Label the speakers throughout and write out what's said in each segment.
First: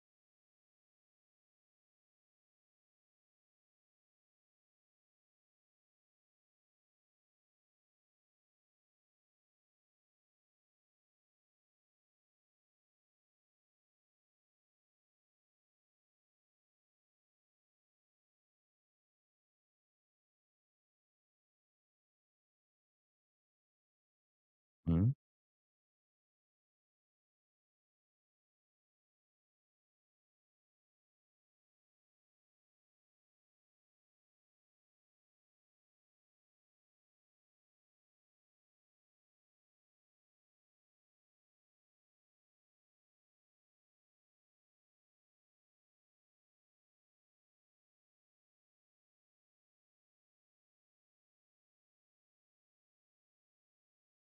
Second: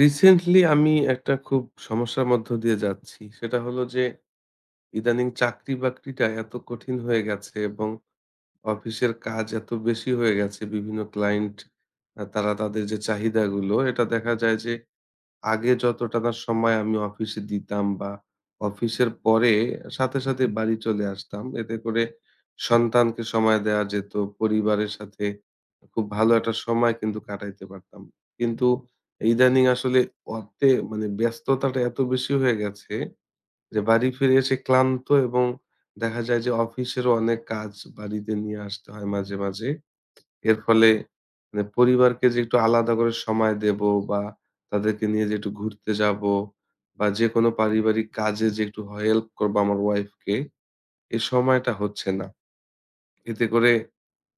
Speaker 1: Recently আমি একটা খুব সমস্যার মধ্য দিয়ে যাচ্ছি। সেটা হলো যে ইদানিং চাকরি-বাকরিটা এত কঠিন হয়ে গেছে এবং অফিসের কাজ এত বেশি হয়ে গেছে। বিভিন্ন ক্লায়েন্ট তারা তাদের যে চাহিদাগুলো এটা দেখা যায় যে আগে যতটা না সময় আমি অফিসে দিতাম বা অফিসের পরে সাথে বাড়ি চলে আসতাম। এতে করে সন্তানকে সময় দেয়া যেত। পরিবারের
Speaker 2: হুম,
Speaker 1: সাথে খুব ভালো একটা সময় কিন্তু কাটাইতে পারতাম। কিন্তু ইদানিং আসলে অর্থে মানে ব্যস্ততাটা এত বেশি হয়ে গেছে যে বাড়ি ফিরে এসে ক্লান্ত এবং দেখা যায় যে অফিসেরও অনেক কাজ বাড়িতে নিয়ে আসতে হয় মাঝে, মাঝে। এর ফলে মানে পরিবারকে যে একটু আলাদা করে সময় দেব বা তাদেরকে নিয়ে যে একটু ঘুরতে যাব বা যেকোনো পারিবারিক কাজে যে একটু হেল্প করবো আমার ওয়াইফকে, এই সময়টা হচ্ছে না। এতে করে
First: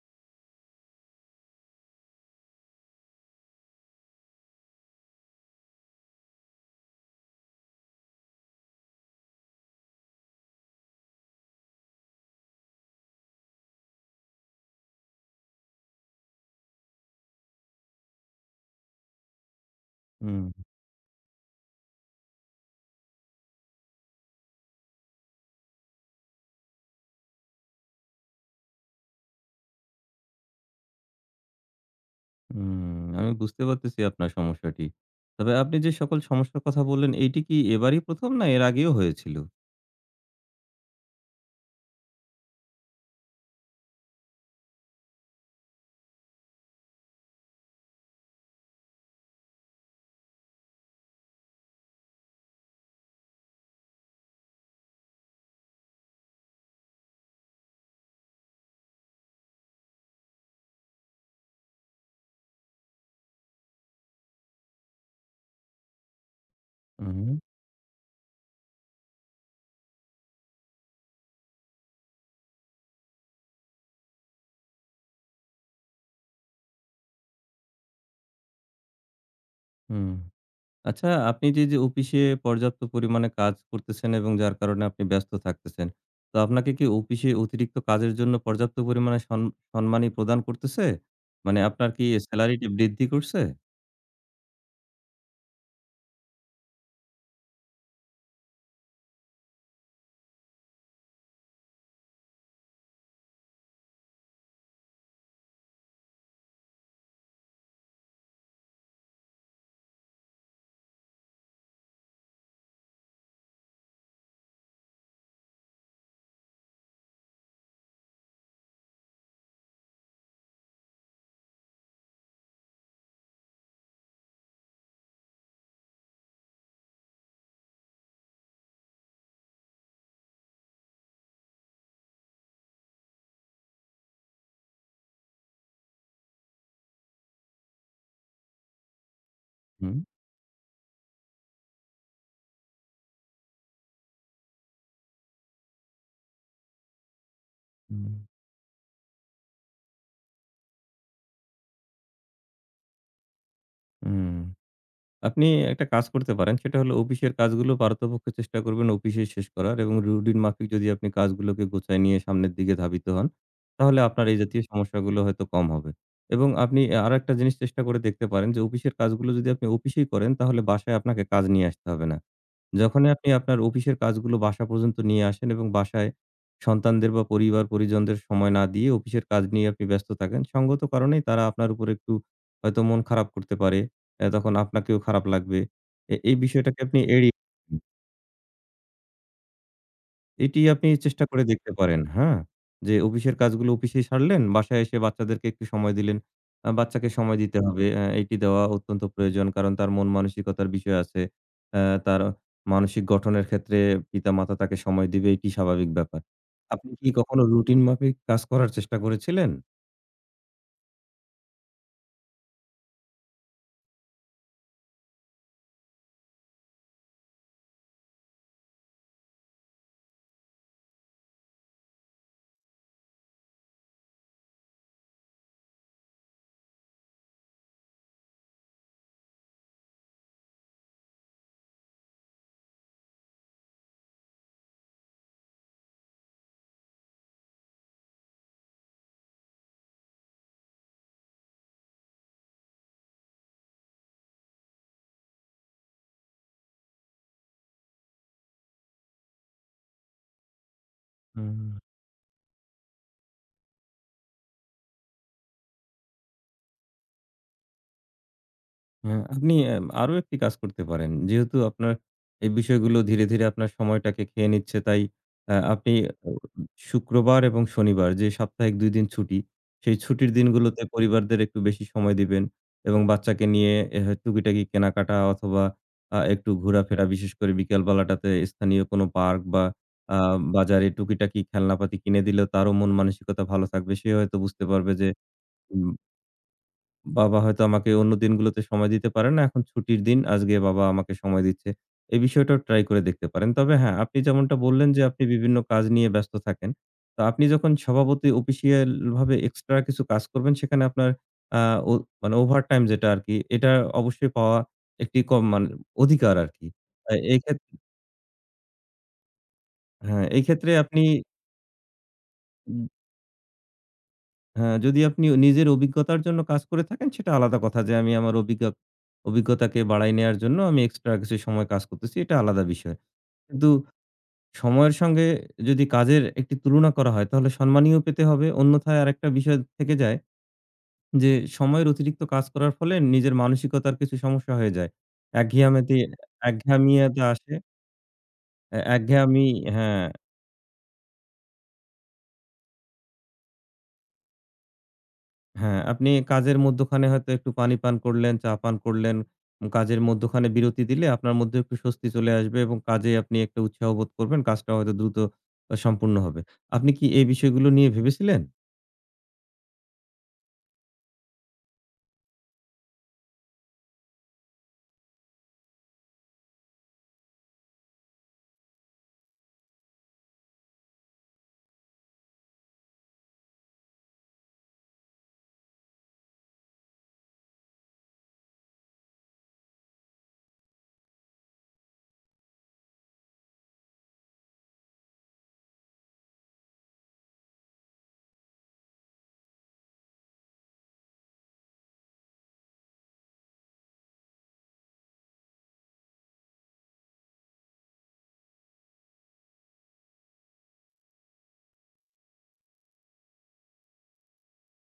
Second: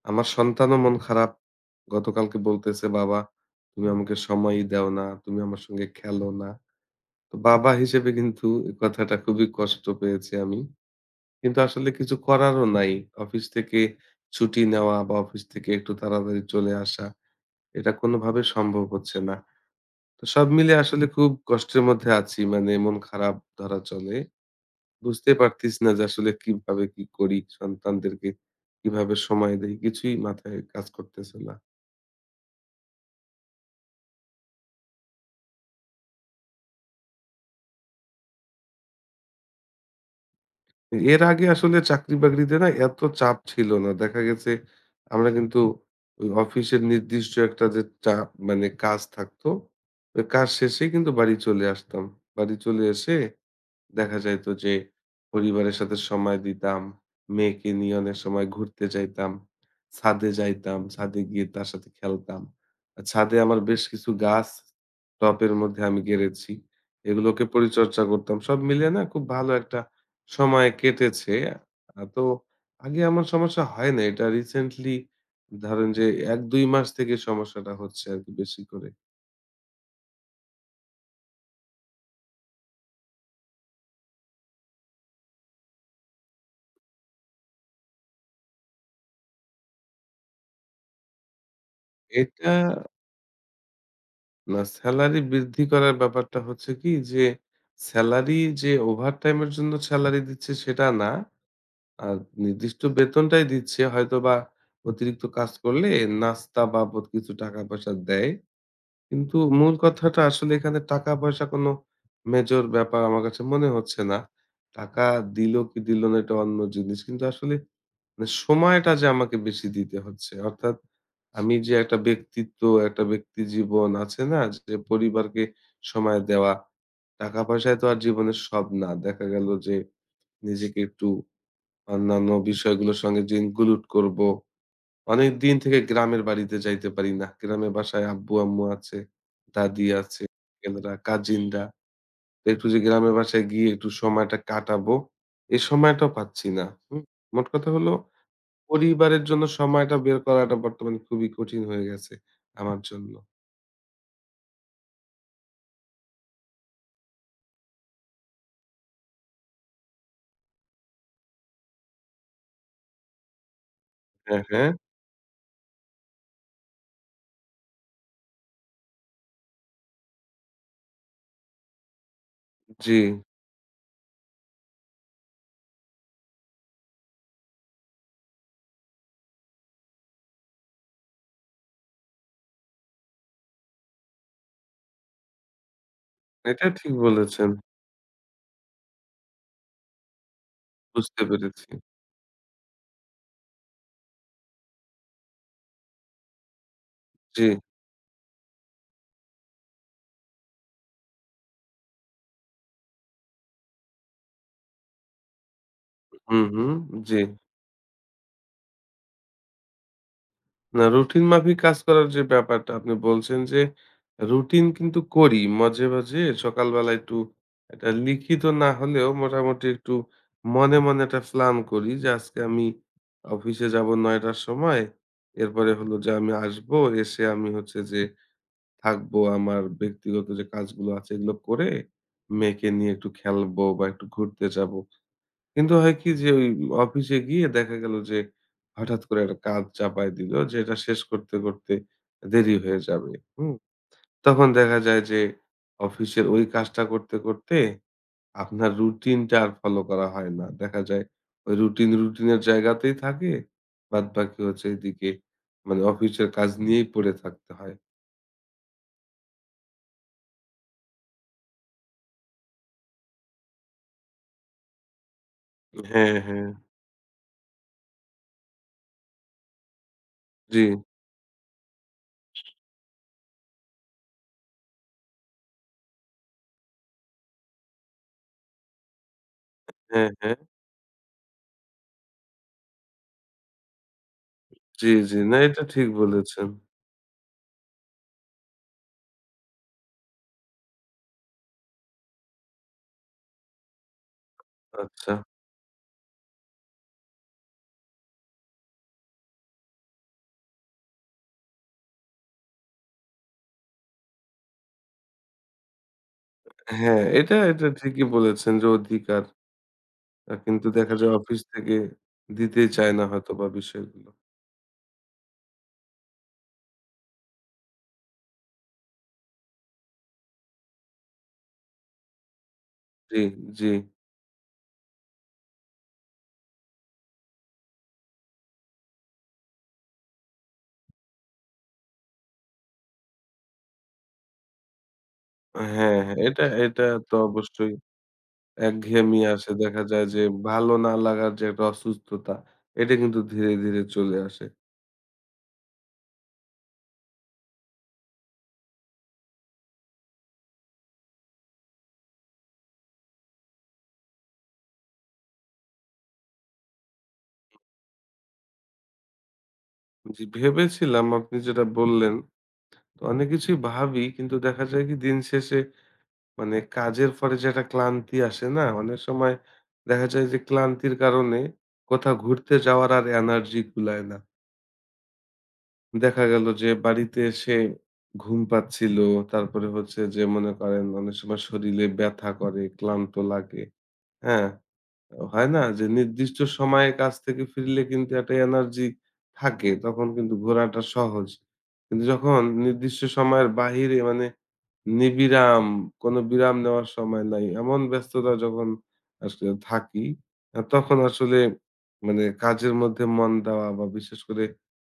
Speaker 1: আমার সন্তানও মন খারাপ। গতকালকে বলতেছে, "বাবা তুমি আমাকে সময়ই দাও না, তুমি আমার সঙ্গে খেলো না।" তো বাবা হিসেবে কিন্তু এ কথাটা খুবই কষ্ট পেয়েছি আমি। কিন্তু আসলে কিছু করারও নাই। অফিস থেকে ছুটি নেওয়া বা অফিস থেকে একটু তাড়াতাড়ি চলে আসা। এটা কোনোভাবে সম্ভব হচ্ছে না। তো
Speaker 2: হুম,
Speaker 1: সব মিলিয়ে আসলে খুব কষ্টের মধ্যে আছি। মানে মন খারাপ ধরা চলে। বুঝতে পারতেছি না যে আসলে কিভাবে কি করি? সন্তানদেরকে কিভাবে সময় দেই? কিছুই মাথায় কাজ করতেছে না।
Speaker 2: হুম। আমি বুঝতে পারতেছি আপনার সমস্যাটি। তবে আপনি যে সকল সমস্যার কথা বললেন, এইটি কি এবারই ১ম না এর আগেও হয়েছিল?
Speaker 1: এর আগে আসলে চাকরি-বাকরিতে না এত চাপ ছিল না। দেখা গেছে আমরা কিন্তু ওই অফিসের নির্দিষ্ট একটা যে চাপ মানে কাজ থাকতো, ওই কাজ শেষেই কিন্তু বাড়ি চলে আসতাম। বাড়ি চলে এসে দেখা যাইত যে পরিবারের সাথে সময় দিতাম। মেয়েকে নিয়ে অনেক সময় ঘুরতে যাইতাম। ছাদে যাইতাম, ছাদে গিয়ে তার সাথে খেলতাম। ছাদে আমার বেশ কিছু গাছ টবের মধ্যে আমি গেড়েছি।
Speaker 2: হুম,
Speaker 1: এগুলোকে পরিচর্যা করতাম। সব মিলিয়ে না খুব ভালো একটা সময় কেটেছে। তো আগে এমন সমস্যা হয় না। এটা রিসেন্টলি ধরেন যে ১-২ মাস থেকে সমস্যাটা হচ্ছে আরকি বেশি করে।
Speaker 2: হুম। আচ্ছা আপনি যে অফিসে পর্যাপ্ত পরিমাণে কাজ করতেছেন এবং যার কারণে আপনি ব্যস্ত থাকতেছেন। তো আপনাকে কি অফিসে অতিরিক্ত কাজের জন্য পর্যাপ্ত পরিমাণে সম্মানী প্রদান করতেছে? মানে আপনার কি
Speaker 1: এটা
Speaker 2: সেলারিটি বৃদ্ধি করছে?
Speaker 1: না, সেলারি বৃদ্ধি করার ব্যাপারটা হচ্ছে কি যে, সেলারি যে ওভারটাইমের জন্য সেলারি দিচ্ছে সেটা না। আর নির্দিষ্ট বেতনটাই দিচ্ছে। হয়তোবা অতিরিক্ত কাজ করলে নাস্তা বাবদ কিছু টাকা-পয়সা দেয়। কিন্তু মূল কথাটা আসলে এখানে টাকা-পয়সা কোনো মেজর ব্যাপার আমার কাছে মনে হচ্ছে না। টাকা দিল কি দিল না এটা অন্য জিনিস। কিন্তু আসলে মানে সময়টা যে আমাকে বেশি দিতে হচ্ছে। অর্থাৎ আমি যে একটা ব্যক্তিত্ব, একটা ব্যক্তি জীবন আছে না? যে পরিবারকে সময় দেওয়া। টাকা পয়সায় তো আর জীবনের সব না। দেখা গেল যে নিজেকে একটু অন্যান্য বিষয়গুলোর সঙ্গে যে ইনক্লুড করব। অনেক দিন থেকে গ্রামের বাড়িতে যাইতে পারি না। গ্রামের বাসায় আব্বু-আম্মু আছে, দাদি
Speaker 2: হুম,
Speaker 1: আছে, এনারা কাজিনরা। একটু যে গ্রামের বাসায় গিয়ে একটু সময়টা কাটাবো, এ সময়টাও পাচ্ছি না। হুম? মোট কথা হলো
Speaker 2: হুম,
Speaker 1: পরিবারের জন্য সময়টা বের করাটা বর্তমানে খুবই কঠিন হয়ে গেছে আমার জন্য।
Speaker 2: হুম। আপনি একটা কাজ করতে পারেন। সেটা হলো অফিসের কাজগুলো পারতপক্ষে চেষ্টা করবেন অফিসেই শেষ করার এবং রুটিন মাফিক যদি আপনি কাজগুলোকে গোছায় নিয়ে সামনের দিকে ধাবিত হন, তাহলে আপনার এই
Speaker 1: হ্যাঁ,
Speaker 2: জাতীয়
Speaker 1: হ্যাঁ।
Speaker 2: সমস্যাগুলো হয়তো কম হবে। এবং আপনি আরেকটা জিনিস চেষ্টা করে দেখতে পারেন যে অফিসের কাজগুলো যদি আপনি অফিসেই করেন তাহলে বাসায় আপনাকে কাজ নিয়ে আসতে হবে না।
Speaker 1: জি,
Speaker 2: যখনই আপনি আপনার অফিসের কাজগুলো বাসা পর্যন্ত নিয়ে আসেন এবং বাসায় সন্তানদের বা পরিবার-পরিজনদের সময় না দিয়ে অফিসের কাজ নিয়ে আপনি ব্যস্ত থাকেন, সঙ্গত কারণেই তারা আপনার উপর একটু হয়তো মন খারাপ করতে পারে। তখন আপনাকেও খারাপ লাগবে। এই
Speaker 1: এটা
Speaker 2: বিষয়টাকে
Speaker 1: ঠিক
Speaker 2: আপনি এড়িয়ে
Speaker 1: বলেছেন।
Speaker 2: এটি আপনি
Speaker 1: বুঝতে
Speaker 2: চেষ্টা করে
Speaker 1: পেরেছি।
Speaker 2: দেখতে পারেন, হ্যাঁ? যে অফিসের কাজগুলো অফিসেই সারলেন, বাসায় এসে বাচ্চাদেরকে একটু সময় দিলেন। বাচ্চাকে সময়
Speaker 1: জি।
Speaker 2: দিতে হবে। এটি দেওয়া অত্যন্ত প্রয়োজন। কারণ তার মন মানসিকতার বিষয় আছে। অ্যা তার মানসিক গঠনের ক্ষেত্রে পিতা-মাতা তাকে সময় দিবে এটি স্বাভাবিক ব্যাপার।
Speaker 1: হুম, হুম।
Speaker 2: আপনি কি
Speaker 1: জি।
Speaker 2: কখনো রুটিন মাফিক কাজ করার চেষ্টা করেছিলেন?
Speaker 1: না রুটিন মাফিক কাজ করার যে ব্যাপারটা আপনি বলছেন যে রুটিন কিন্তু করি। মাঝে, মাঝে সকালবেলা একটু এটা লিখিত না হলেও মোটামুটি একটু মনে, মনে একটা প্ল্যান করি যে আজকে আমি অফিসে যাব ৯ টার সময়। এরপরে হলো যে আমি আসবো, এসে আমি হচ্ছে যে থাকবো, আমার ব্যক্তিগত যে কাজগুলো আছে এগুলো করে মেয়েকে নিয়ে একটু খেলবো বা একটু ঘুরতে যাবো। কিন্তু হয় কি যে ওই অফিসে গিয়ে দেখা গেল যে হঠাৎ করে একটা কাজ চাপায় দিল যে এটা শেষ করতে, করতে দেরি হয়ে যাবে। হুম? তখন দেখা যায় যে অফিসের ওই কাজটা করতে, করতে আপনার রুটিনটা আর ফলো করা হয় না। দেখা যায় ওই
Speaker 2: হুম।
Speaker 1: রুটিন, রুটিনের জায়গাতেই থাকে। বাদবাকি হচ্ছে এদিকে মানে অফিসের কাজ নিয়েই পড়ে থাকতে হয়।
Speaker 2: হ্যাঁ, আপনি আরো একটি কাজ করতে পারেন। যেহেতু আপনার এই বিষয়গুলো ধীরে, ধীরে আপনার সময়টাকে খেয়ে নিচ্ছে তাই আপনি
Speaker 1: হ্যাঁ,
Speaker 2: ও
Speaker 1: হ্যাঁ।
Speaker 2: শুক্রবার এবং শনিবার যে সাপ্তাহিক ২ দিন ছুটি, সেই ছুটির
Speaker 1: জি।
Speaker 2: দিনগুলোতে পরিবারদের একটু বেশি সময় দিবেন এবং বাচ্চাকে নিয়ে টুকিটাকি কেনাকাটা অথবা একটু ঘোরাফেরা বিশেষ করে বিকেল বেলাটাতে স্থানীয় কোনো পার্ক বা
Speaker 1: হ্যাঁ,
Speaker 2: আ
Speaker 1: হ্যাঁ।
Speaker 2: বাজারে টুকিটাকি খেলনাপাতি কিনে দিলেও তারও মন মানসিকতা ভালো থাকবে। সে হয়তো বুঝতে
Speaker 1: জি,
Speaker 2: পারবে যে
Speaker 1: জি। না এটা ঠিক
Speaker 2: উম
Speaker 1: বলেছেন।
Speaker 2: বাবা হয়তো আমাকে অন্য দিনগুলোতে সময় দিতে পারে না। এখন ছুটির দিন, আজকে বাবা আমাকে সময় দিচ্ছে। এই বিষয়টাও ট্রাই করে দেখতে পারেন। তবে হ্যাঁ, আপনি যেমনটা বললেন যে
Speaker 1: আচ্ছা।
Speaker 2: আপনি বিভিন্ন কাজ নিয়ে ব্যস্ত থাকেন। তো আপনি যখন সভাপতি অফিসিয়াল ভাবে এক্সট্রা কিছু কাজ করবেন সেখানে আপনার আ ও মানে ওভারটাইম যেটা আরকি, এটা অবশ্যই পাওয়া একটি কম মানে অধিকার আরকি।
Speaker 1: হ্যাঁ,
Speaker 2: আ
Speaker 1: এটা
Speaker 2: এই
Speaker 1: এটা
Speaker 2: ক্ষেত্রে
Speaker 1: ঠিকই বলেছেন যে অধিকার।
Speaker 2: হ্যাঁ, এই
Speaker 1: কিন্তু
Speaker 2: ক্ষেত্রে
Speaker 1: দেখা
Speaker 2: আপনি
Speaker 1: যায় অফিস থেকে দিতেই চায় না হয়তোবা বিষয়গুলো।
Speaker 2: হ্যাঁ, যদি আপনি নিজের অভিজ্ঞতার জন্য কাজ করে থাকেন সেটা আলাদা কথা যে আমি আমার অভিজ্ঞতাকে বাড়ায় নেয়ার জন্য আমি এক্সট্রা কিছু সময় কাজ করতেছি এটা আলাদা বিষয়।
Speaker 1: জি, জি।
Speaker 2: কিন্তু সময়ের সঙ্গে যদি কাজের একটি তুলনা করা হয় তাহলে সম্মানীয় পেতে হবে। অন্যথায় আরেকটা বিষয় থেকে যায় যে সময়ের অতিরিক্ত কাজ করার ফলে নিজের মানসিকতার কিছু সমস্যা হয়ে যায়। একঘেয়ামিতে
Speaker 1: হ্যাঁ, হ্যাঁ। এটা এটা
Speaker 2: একঘেয়ামি
Speaker 1: তো
Speaker 2: একটা আসে।
Speaker 1: অবশ্যই একঘেয়েমি
Speaker 2: একঘেয়ামি
Speaker 1: আসে। দেখা
Speaker 2: হ্যাঁ,
Speaker 1: যায় যে ভালো না লাগার যে একটা অসুস্থতা, এটা কিন্তু ধীরে, ধীরে চলে আসে।
Speaker 2: হ্যাঁ, আপনি কাজের মধ্যখানে হয়তো একটু পানি পান করলেন, চা পান করলেন। কাজের মধ্যখানে বিরতি দিলে আপনার মধ্যে একটু স্বস্তি চলে আসবে এবং কাজে আপনি একটা উৎসাহ বোধ করবেন। কাজটা হয়তো দ্রুত সম্পূর্ণ হবে। আপনি কি এই বিষয়গুলো নিয়ে ভেবেছিলেন?
Speaker 1: জি ভেবেছিলাম আপনি যেটা বললেন, অনেক কিছুই ভাবি কিন্তু দেখা যায় কি দিন শেষে মানে কাজের পরে যে একটা ক্লান্তি আসে না? অনেক সময় দেখা যায় যে ক্লান্তির কারণে কোথাও ঘুরতে যাওয়ার আর এনার্জি কুলায় না। দেখা গেল যে বাড়িতে এসে ঘুম পাচ্ছিল। তারপরে হচ্ছে যে মনে করেন অনেক সময় শরীরে ব্যথা করে, ক্লান্ত লাগে। হ্যাঁ? হয় না? যে নির্দিষ্ট সময়ে কাজ থেকে ফিরলে কিন্তু একটা এনার্জি থাকে। তখন কিন্তু ঘোরাটা সহজ। কিন্তু যখন নির্দিষ্ট সময়ের বাহিরে মানে নিবিরাম, কোনো বিরাম নেওয়ার সময় নাই। এমন ব্যস্ততা যখন আসলে থাকি, তখন আসলে মানে কাজের মধ্যে মন দেওয়া বা বিশেষ করে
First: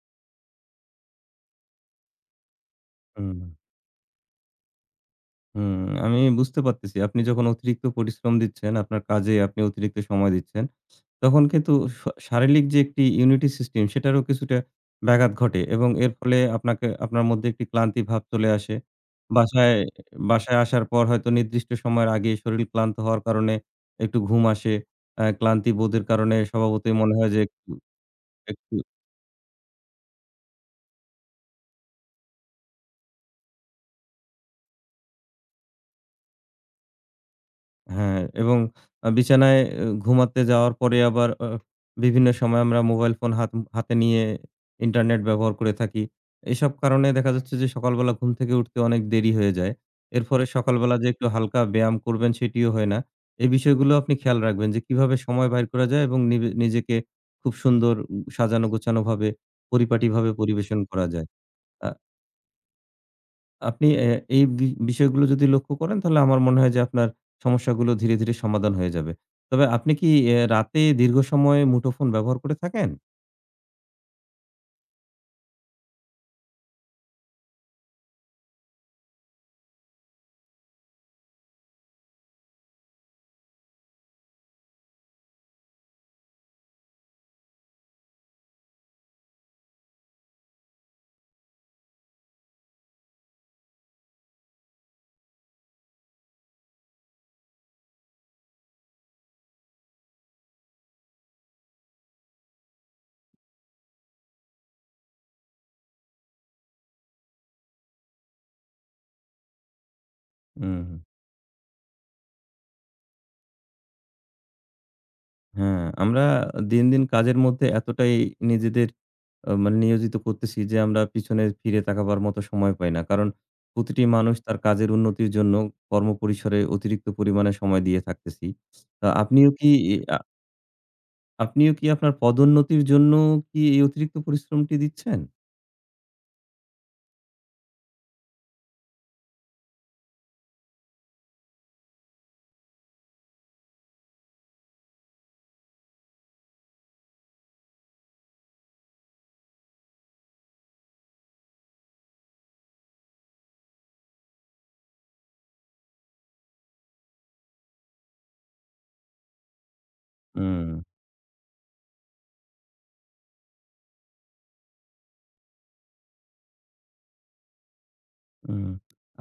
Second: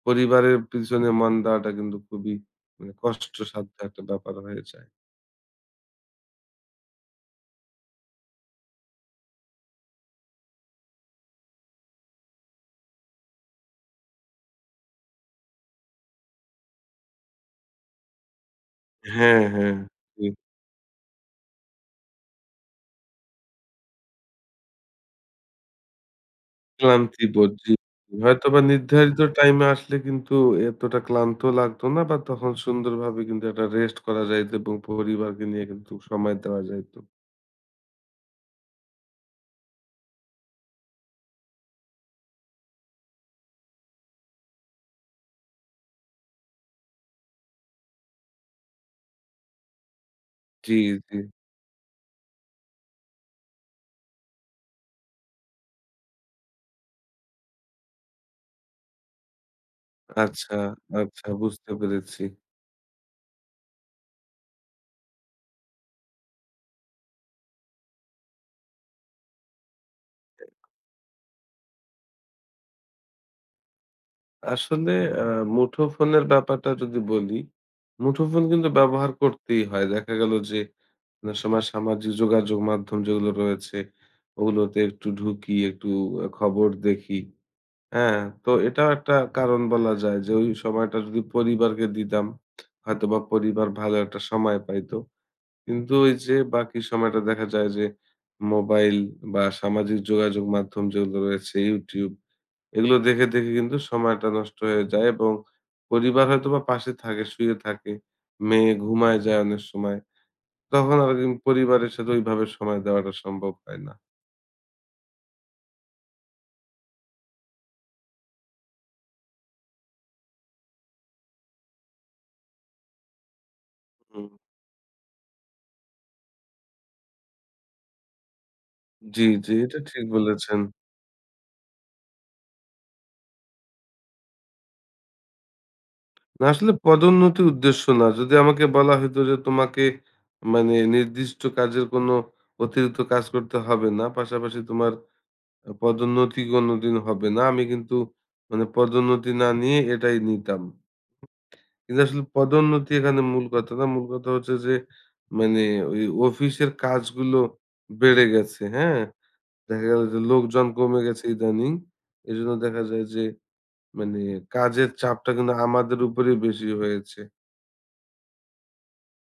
Speaker 1: পরিবারের পিছনে মন দেওয়াটা কিন্তু খুবই মানে
Speaker 2: হুম।
Speaker 1: কষ্টসাধ্য একটা ব্যাপার হয়ে যায়।
Speaker 2: হুম, আমি বুঝতে পারতেছি। আপনি যখন অতিরিক্ত পরিশ্রম দিচ্ছেন, আপনার কাজে আপনি অতিরিক্ত সময় দিচ্ছেন। তখন কিন্তু শারীরিক যে একটি ইউনিটি সিস্টেম সেটারও কিছুটা ব্যাঘাত ঘটে এবং এর ফলে আপনাকে আপনার মধ্যে একটি ক্লান্তি ভাব চলে আসে।
Speaker 1: হ্যাঁ,
Speaker 2: বাসায়
Speaker 1: হ্যাঁ। জি,
Speaker 2: বাসায় আসার পর হয়তো নির্দিষ্ট সময়ের আগে শরীর ক্লান্ত হওয়ার কারণে একটু ঘুম আসে। ক্লান্তি বোধের কারণে স্বভাবতই মনে
Speaker 1: ক্লান্তি
Speaker 2: হয় যে
Speaker 1: বোধ,
Speaker 2: একটু,
Speaker 1: জি। হয়তোবা
Speaker 2: একটু
Speaker 1: নির্ধারিত টাইমে আসলে কিন্তু এতটা ক্লান্ত লাগতো না বা তখন সুন্দরভাবে কিন্তু একটা রেস্ট করা যাইত এবং পরিবারকে নিয়ে কিন্তু সময় দেওয়া যাইত।
Speaker 2: হ্যাঁ, এবং বিছানায় ঘুমাতে যাওয়ার পরে আবার বিভিন্ন সময় আমরা মোবাইল ফোন হাতে নিয়ে ইন্টারনেট ব্যবহার করে থাকি। এসব কারণে দেখা যাচ্ছে যে সকালবেলা ঘুম থেকে উঠতে অনেক দেরি হয়ে যায়। এর ফলে
Speaker 1: জি,
Speaker 2: সকালবেলা যে
Speaker 1: জি।
Speaker 2: একটু হালকা ব্যায়াম করবেন সেটিও হয় না। এই বিষয়গুলো আপনি খেয়াল রাখবেন যে কিভাবে সময় বাইর করা যায় এবং নিজেকে খুব সুন্দর সাজানো গোছানো ভাবে পরিপাটিভাবে
Speaker 1: আচ্ছা,
Speaker 2: পরিবেশন করা
Speaker 1: আচ্ছা
Speaker 2: যায়।
Speaker 1: বুঝতে
Speaker 2: আ
Speaker 1: পেরেছি।
Speaker 2: আপনি এই বিষয়গুলো যদি লক্ষ্য করেন তাহলে আমার মনে হয় যে আপনার সমস্যাগুলো ধীরে, ধীরে সমাধান হয়ে যাবে। তবে আপনি কি রাতে দীর্ঘ সময় মুঠোফোন ব্যবহার করে থাকেন?
Speaker 1: আসলে আ মুঠোফোনের ব্যাপারটা যদি বলি, মুঠোফোন কিন্তু ব্যবহার করতেই হয়। দেখা গেল যে অনেক সময় সামাজিক যোগাযোগ মাধ্যম যেগুলো রয়েছে ওগুলোতে একটু ঢুকি, একটু খবর দেখি। হ্যাঁ? তো এটাও একটা কারণ বলা যায় যে ওই সময়টা যদি পরিবারকে দিতাম হয়তোবা পরিবার ভালো একটা সময় পাইতো। কিন্তু ওই যে বাকি সময়টা দেখা যায় যে মোবাইল বা সামাজিক যোগাযোগ মাধ্যম যেগুলো রয়েছে YouTube এগুলো দেখে, দেখে কিন্তু সময়টা নষ্ট হয়ে যায় এবং পরিবার হয়তোবা পাশে থাকে, শুয়ে থাকে। মেয়ে ঘুমায় যায় অনেক সময়।
Speaker 2: হুম,
Speaker 1: তখন আর কিন্তু পরিবারের সাথে ওইভাবে সময় দেওয়াটা সম্ভব হয় না।
Speaker 2: হ্যাঁ, আমরা দিন, দিন কাজের মধ্যে এতটাই নিজেদের মানে নিয়োজিত করতেছি যে আমরা পিছনে ফিরে তাকাবার মতো সময় পাই না। কারণ প্রতিটি
Speaker 1: হুম।
Speaker 2: মানুষ তার কাজের উন্নতির জন্য কর্মপরিসরে অতিরিক্ত পরিমাণে সময় দিয়ে থাকতেছি। আ
Speaker 1: জি,
Speaker 2: আপনিও
Speaker 1: জি,
Speaker 2: কি
Speaker 1: এটা
Speaker 2: ই
Speaker 1: ঠিক
Speaker 2: আ
Speaker 1: বলেছেন।
Speaker 2: আপনিও কি আপনার পদোন্নতির জন্য কি এই অতিরিক্ত পরিশ্রমটি দিচ্ছেন?
Speaker 1: না আসলে পদোন্নতি উদ্দেশ্য না। যদি আমাকে বলা হইতো যে তোমাকে মানে নির্দিষ্ট কাজের কোনো অতিরিক্ত কাজ করতে হবে না। পাশাপাশি তোমার পদোন্নতি কোনদিন হবে না। আমি কিন্তু মানে পদোন্নতি না নিয়ে এটাই নিতাম। কিন্তু আসলে পদোন্নতি এখানে মূল কথা না। মূল কথা হচ্ছে যে মানে ওই অফিসের কাজগুলো বেড়ে গেছে, হ্যাঁ? দেখা গেল যে
Speaker 2: হুম।
Speaker 1: লোকজন কমে গেছে ইদানিং। এজন্য দেখা যায় যে মানে কাজের চাপটা কিন্তু আমাদের উপরেই বেশি হয়েছে।
Speaker 2: হুম।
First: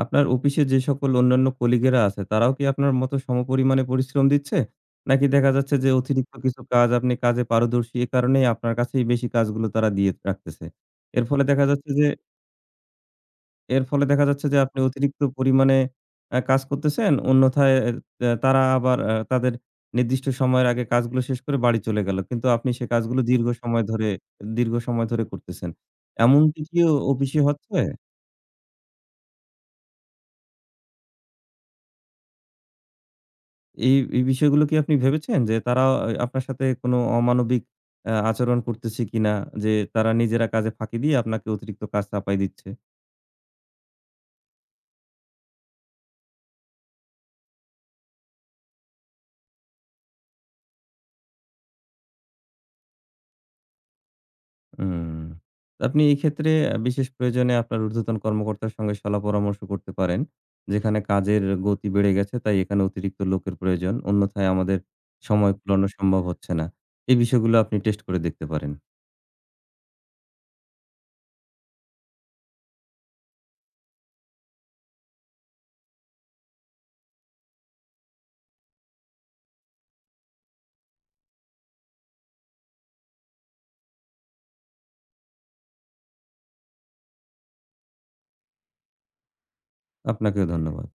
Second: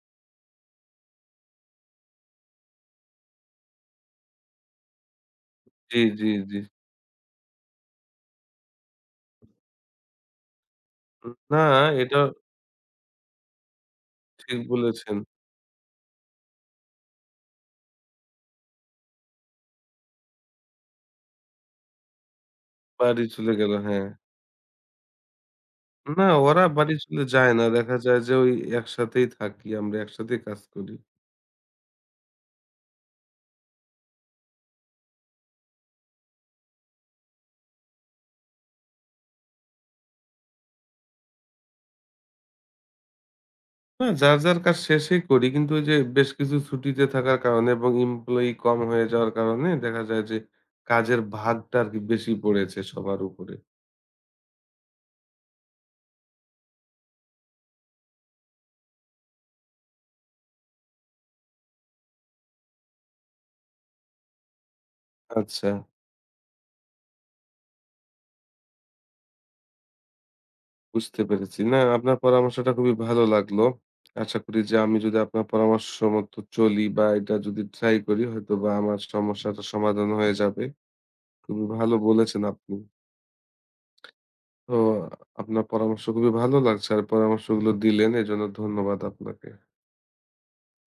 Speaker 2: আপনার অফিসে যে সকল অন্যান্য কলিগেরা আছে, তারাও কি আপনার মতো সমপরিমাণে পরিশ্রম দিচ্ছে? নাকি দেখা যাচ্ছে যে
Speaker 1: জি, জি,
Speaker 2: অতিরিক্ত
Speaker 1: জি।
Speaker 2: কিছু কাজ আপনি কাজে পারদর্শী, এ কারণেই আপনার কাছেই বেশি কাজগুলো তারা দিয়ে রাখতেছে? এর ফলে
Speaker 1: না
Speaker 2: দেখা যাচ্ছে যে
Speaker 1: এটা
Speaker 2: এর ফলে দেখা যাচ্ছে
Speaker 1: ঠিক
Speaker 2: যে আপনি
Speaker 1: বলেছেন।
Speaker 2: অতিরিক্ত পরিমাণে কাজ করতেছেন, অন্যথায় এ তা তারা আবার তাদের নির্দিষ্ট সময়ের আগে কাজগুলো শেষ করে বাড়ি চলে গেল। কিন্তু আপনি সে কাজগুলো
Speaker 1: বাড়ি চলে গেল, হ্যাঁ।
Speaker 2: দীর্ঘ সময় ধরে করতেছেন।
Speaker 1: না
Speaker 2: এমনটি
Speaker 1: ওরা
Speaker 2: কিও
Speaker 1: বাড়ি চলে
Speaker 2: অফিসে
Speaker 1: যায় না।
Speaker 2: হচ্ছে?
Speaker 1: দেখা যায় যে ওই একসাথেই থাকি আমরা, একসাথেই কাজ করি।
Speaker 2: এই বিষয়গুলো কি আপনি ভেবেছেন যে তারা আপনার সাথে কোনো অমানবিক আচরণ করতেছে কিনা? যে তারা নিজেরা কাজে ফাঁকি দিয়ে আপনাকে অতিরিক্ত কাজ চাপায় দিচ্ছে?
Speaker 1: না, যার কাজ শেষেই করি। কিন্তু ওই যে বেশ কিছু ছুটিতে থাকার কারণে এবং এমপ্লয়ি কম হয়ে যাওয়ার কারণে দেখা যায় যে কাজের ভাগটা আরকি বেশি পড়েছে সবার উপরে।
Speaker 2: উম আপনি এই ক্ষেত্রে বিশেষ প্রয়োজনে আপনার ঊর্ধ্বতন কর্মকর্তার সঙ্গে পরামর্শ করতে পারেন। যেখানে কাজের গতি বেড়ে গেছে তাই এখানে অতিরিক্ত লোকের প্রয়োজন। অন্যথায় আমাদের সময়
Speaker 1: আচ্ছা,
Speaker 2: কুলানো সম্ভব হচ্ছে না। এই বিষয়গুলো আপনি টেস্ট করে দেখতে পারেন।
Speaker 1: বুঝতে পেরেছি। না, আপনার পরামর্শটা খুবই ভালো লাগলো। আশা করি যে আমি যদি আপনার পরামর্শ মতো চলি বা এটা যদি ট্রাই করি হয়তোবা আমার সমস্যাটা সমাধান হয়ে যাবে। খুবই ভালো বলেছেন আপনি। তো আপনার পরামর্শ খুবই ভালো লাগছে আর পরামর্শগুলো দিলেন এজন্য ধন্যবাদ আপনাকে।
Speaker 2: আপনাকেও ধন্যবাদ।